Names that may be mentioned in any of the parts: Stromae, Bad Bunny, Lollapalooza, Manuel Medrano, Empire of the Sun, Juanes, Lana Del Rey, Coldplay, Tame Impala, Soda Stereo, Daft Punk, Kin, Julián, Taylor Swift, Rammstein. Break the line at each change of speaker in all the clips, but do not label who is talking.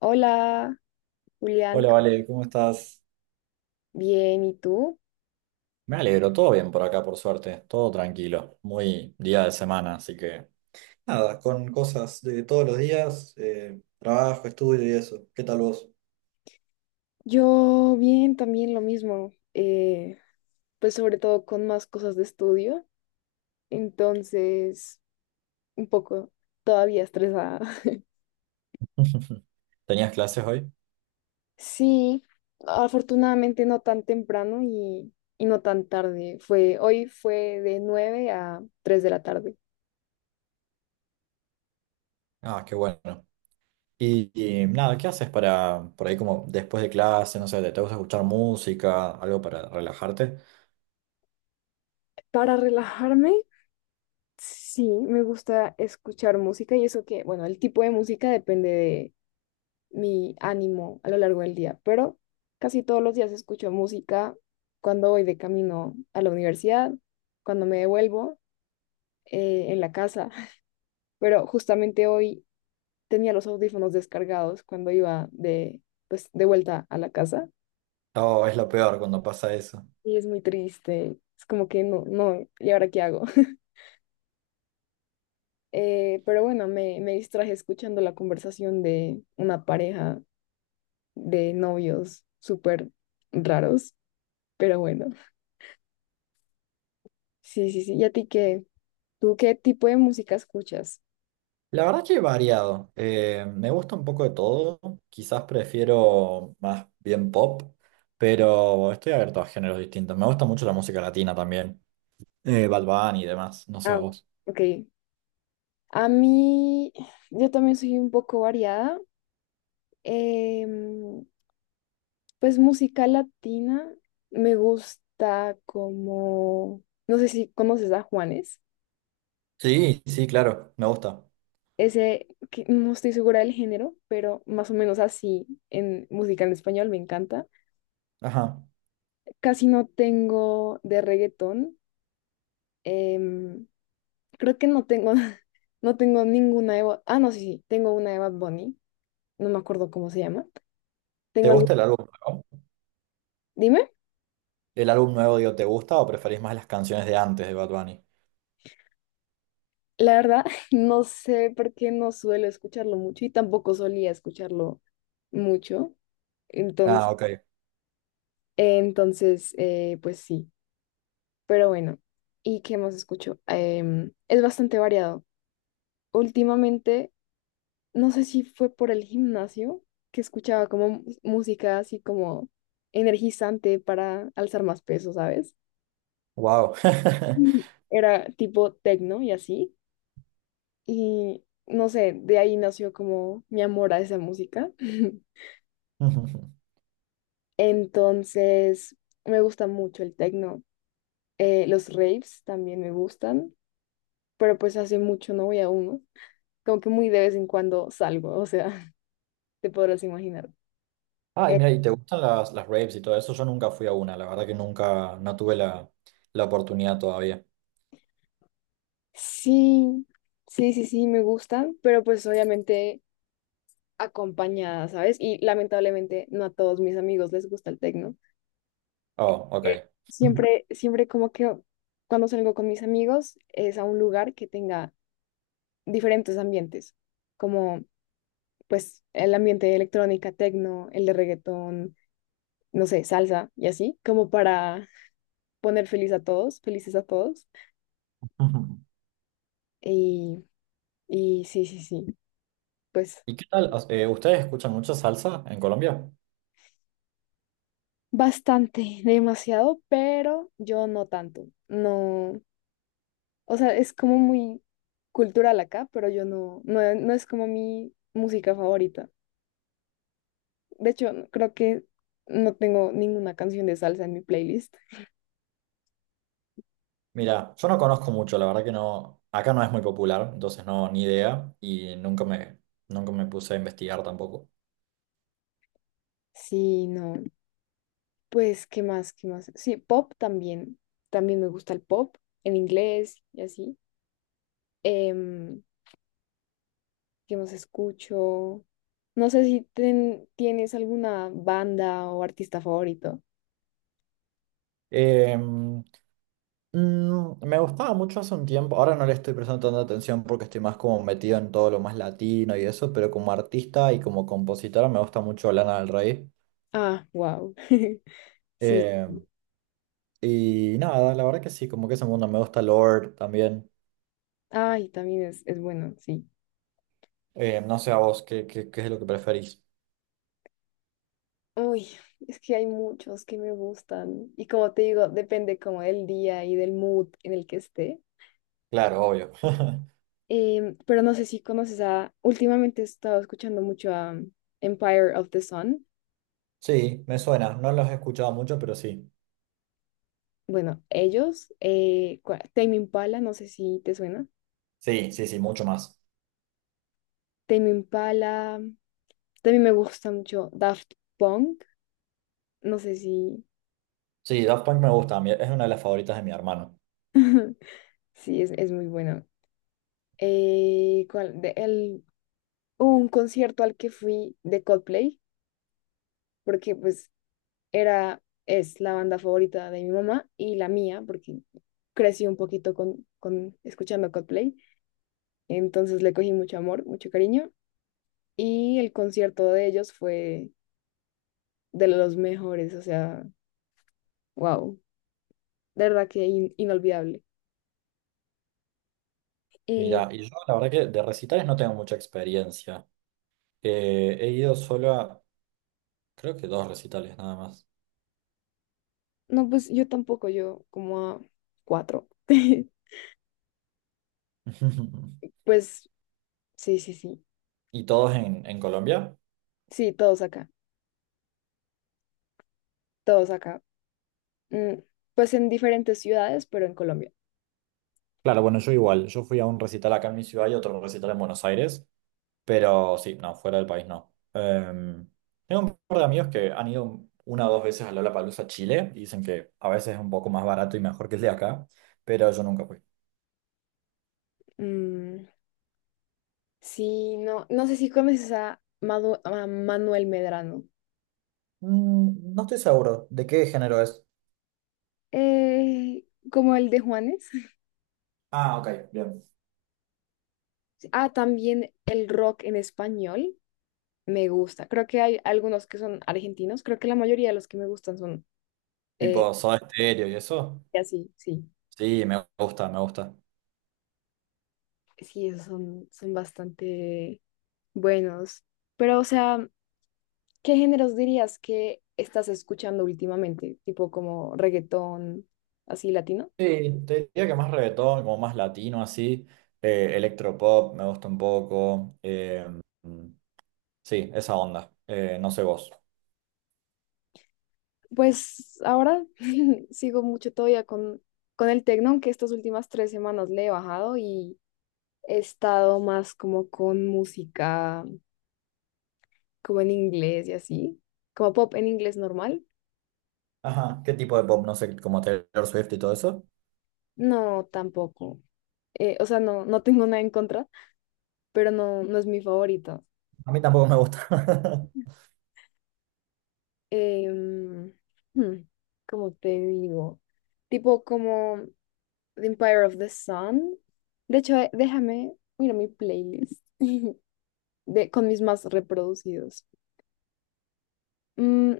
Hola, Julián,
Hola, Vale, ¿cómo estás?
bien, ¿y tú?
Me alegro, todo bien por acá, por suerte, todo tranquilo, muy día de semana, así que nada, con cosas de todos los días, trabajo, estudio y eso. ¿Qué tal vos?
Yo bien, también lo mismo, pues sobre todo con más cosas de estudio, entonces un poco todavía estresada.
¿Tenías clases hoy?
Sí, afortunadamente no tan temprano y no tan tarde, fue, hoy fue de 9 a 3 de la tarde.
Ah, qué bueno. Y, y nada, ¿qué haces para, por ahí como después de clase, no sé, te gusta escuchar música, algo para relajarte?
Para relajarme, sí, me gusta escuchar música y eso que, bueno, el tipo de música depende mi ánimo a lo largo del día, pero casi todos los días escucho música cuando voy de camino a la universidad, cuando me devuelvo en la casa, pero justamente hoy tenía los audífonos descargados cuando iba de, pues, de vuelta a la casa
No, es lo peor cuando pasa eso.
y es muy triste, es como que no, no, ¿y ahora qué hago? Pero bueno, me distraje escuchando la conversación de una pareja de novios súper raros, pero bueno, sí, sí, sí, ¿y a ti qué? ¿Tú qué tipo de música escuchas?
La verdad que variado. Me gusta un poco de todo. Quizás prefiero más bien pop, pero estoy abierto a géneros distintos. Me gusta mucho la música latina también. Bad Bunny y demás. No sé a
Ah,
vos.
ok. A mí, yo también soy un poco variada. Em, pues música latina me gusta como, no sé si conoces a Juanes,
Sí, sí, claro. Me gusta.
ese que no estoy segura del género, pero más o menos así en música en español me encanta.
Ajá.
Casi no tengo de reggaetón. em, creo que no tengo, no tengo ninguna de... Ah, no, sí, sí, tengo una de Bad Bunny, no me acuerdo cómo se llama.
¿Te
Tengo algún...
gusta el álbum nuevo?
Dime,
¿El álbum nuevo, digo, te gusta o preferís más las canciones de antes de Bad Bunny?
la verdad, no sé por qué no suelo escucharlo mucho y tampoco solía escucharlo mucho. Entonces,
Ah, ok.
entonces pues sí, pero bueno. ¿Y qué más escucho? Es bastante variado. Últimamente, no sé si fue por el gimnasio que escuchaba como música así como energizante para alzar más peso, ¿sabes?
Wow.
Mm. Era tipo techno y así. Y no sé, de ahí nació como mi amor a esa música.
Ujú.
Entonces, me gusta mucho el techno. Los raves también me gustan, pero pues hace mucho no voy a uno. Como que muy de vez en cuando salgo, o sea, te podrás imaginar.
Ah, y mira, ¿y te gustan las raves y todo eso? Yo nunca fui a una. La verdad que nunca, no tuve la oportunidad todavía.
Sí, sí, sí, sí, me gustan, pero pues obviamente acompañada, ¿sabes? Y lamentablemente no a todos mis amigos les gusta el techno.
Oh,
Eh,
ok.
Siempre, siempre como que cuando salgo con mis amigos es a un lugar que tenga diferentes ambientes, como pues el ambiente de electrónica, tecno, el de reggaetón, no sé, salsa y así, como para poner feliz a todos, felices a todos. Y, y sí, sí, sí, pues
¿Y qué tal? ¿Ustedes escuchan mucha salsa en Colombia?
bastante, demasiado, pero yo no tanto. No, o sea, es como muy cultural acá, pero yo no, no, no es como mi música favorita. De hecho, creo que no tengo ninguna canción de salsa en mi playlist.
Mira, yo no conozco mucho, la verdad que no, acá no es muy popular, entonces no, ni idea, y nunca me puse a investigar tampoco.
Sí, no, pues, ¿qué más? ¿Qué más? Sí, pop también. También me gusta el pop en inglés y así. Em, ¿Qué más escucho? No sé si tienes alguna banda o artista favorito.
Em, me gustaba mucho hace un tiempo, ahora no le estoy prestando tanta atención porque estoy más como metido en todo lo más latino y eso, pero como artista y como compositora me gusta mucho Lana del Rey.
Ah, wow. Sí.
Em, y nada, la verdad que sí, como que ese mundo me gusta Lord también.
Ay, también es bueno, sí.
No sé a vos qué es lo que preferís.
Uy, es que hay muchos que me gustan y como te digo, depende como del día y del mood en el que esté.
Claro, obvio.
Pero no sé si conoces a, últimamente he estado escuchando mucho a Empire of the Sun.
Sí, me suena. No los he escuchado mucho, pero sí.
Bueno, ellos, Tame Impala, no sé si te suena.
Sí, sí, sí, mucho más.
Tame Impala, también me gusta mucho Daft Punk, no sé si,
Sí, Daft Punk me gusta. Es una de las favoritas de mi hermano.
sí, es muy bueno. ¿Cuál? El, un concierto al que fui de Coldplay porque pues era, es la banda favorita de mi mamá y la mía, porque crecí un poquito con, escuchando Coldplay, entonces le cogí mucho amor, mucho cariño, y el concierto de ellos fue de los mejores, o sea, wow, de verdad que inolvidable. Y
Mira, y yo la verdad que de recitales no tengo mucha experiencia. He ido solo a, creo que dos recitales nada más.
no, pues yo tampoco, yo como a cuatro. Pues sí, sí, sí,
¿Y todos en Colombia?
sí, todos acá, todos acá. Mm, pues en diferentes ciudades, pero en Colombia.
Claro, bueno, yo igual. Yo fui a un recital acá en mi ciudad y otro recital en Buenos Aires. Pero sí, no, fuera del país no. Em, tengo un par de amigos que han ido una o dos veces a Lollapalooza, Chile, y dicen que a veces es un poco más barato y mejor que el de acá, pero yo nunca fui.
Mm, sí, no, no sé si conoces a, a Manuel Medrano,
Mm, no estoy seguro de qué género es.
eh, como el de Juanes.
Ah, ok, bien.
Ah, también el rock en español me gusta. Creo que hay algunos que son argentinos. Creo que la mayoría de los que me gustan son eh,
Tipo Soda Stereo y eso.
así, sí.
Sí, me gusta, me gusta.
Sí, esos son, son bastante buenos. Pero, o sea, ¿qué géneros dirías que estás escuchando últimamente? Tipo como reggaetón, así latino.
Sí, te diría que más reggaetón, como más latino así. Electropop me gusta un poco. Em, sí, esa onda. No sé vos.
Pues ahora sigo mucho todavía con el tecno, aunque estas últimas 3 semanas le he bajado y he estado más como con música, como en inglés y así, como pop en inglés normal.
Ajá, ¿qué tipo de pop? No sé, como Taylor Swift y todo eso.
No, tampoco. O sea, no, no tengo nada en contra, pero no, no es mi favorito.
A mí tampoco me gusta.
Em, hmm, ¿cómo te digo? Tipo como The Empire of the Sun. De hecho, déjame, mira mi playlist. de, con mis más reproducidos. Mm,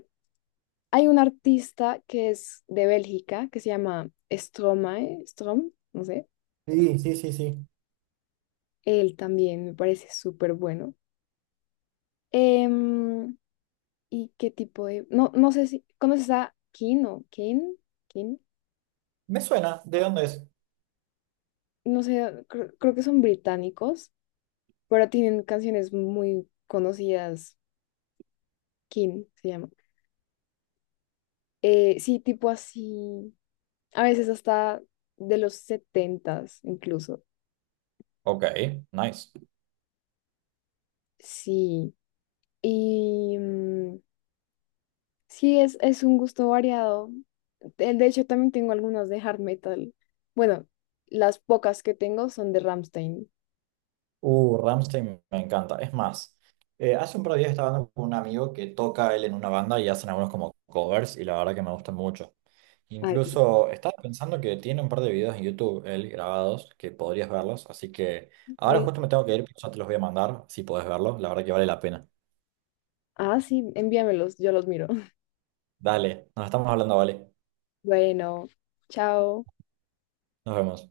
hay un artista que es de Bélgica, que se llama Stromae, Strom, no sé.
Sí, sí, sí, sí.
Él también me parece súper bueno. Em, ¿Y qué tipo de...? No, no sé si... ¿Conoces a Kin o Kin? ¿Kin?
Me suena, ¿de dónde es?
No sé, creo que son británicos, pero tienen canciones muy conocidas. Kin se llama. Sí, tipo así, a veces hasta de los 70 incluso.
Ok, nice.
Sí, y mm, sí, es un gusto variado. De hecho, también tengo algunas de hard metal. Bueno, las pocas que tengo son de Rammstein.
Rammstein me encanta. Es más, hace un par de días estaba hablando con un amigo que toca él en una banda y hacen algunos como covers y la verdad que me gustan mucho.
Ay, qué-
Incluso estaba pensando que tiene un par de videos en YouTube él grabados que podrías verlos, así que ahora
Vale.
justo me tengo que ir, pero ya te los voy a mandar si podés verlos, la verdad que vale la pena.
Ah, sí, envíamelos, yo los miro.
Dale, nos estamos hablando, vale.
Bueno, chao.
Nos vemos.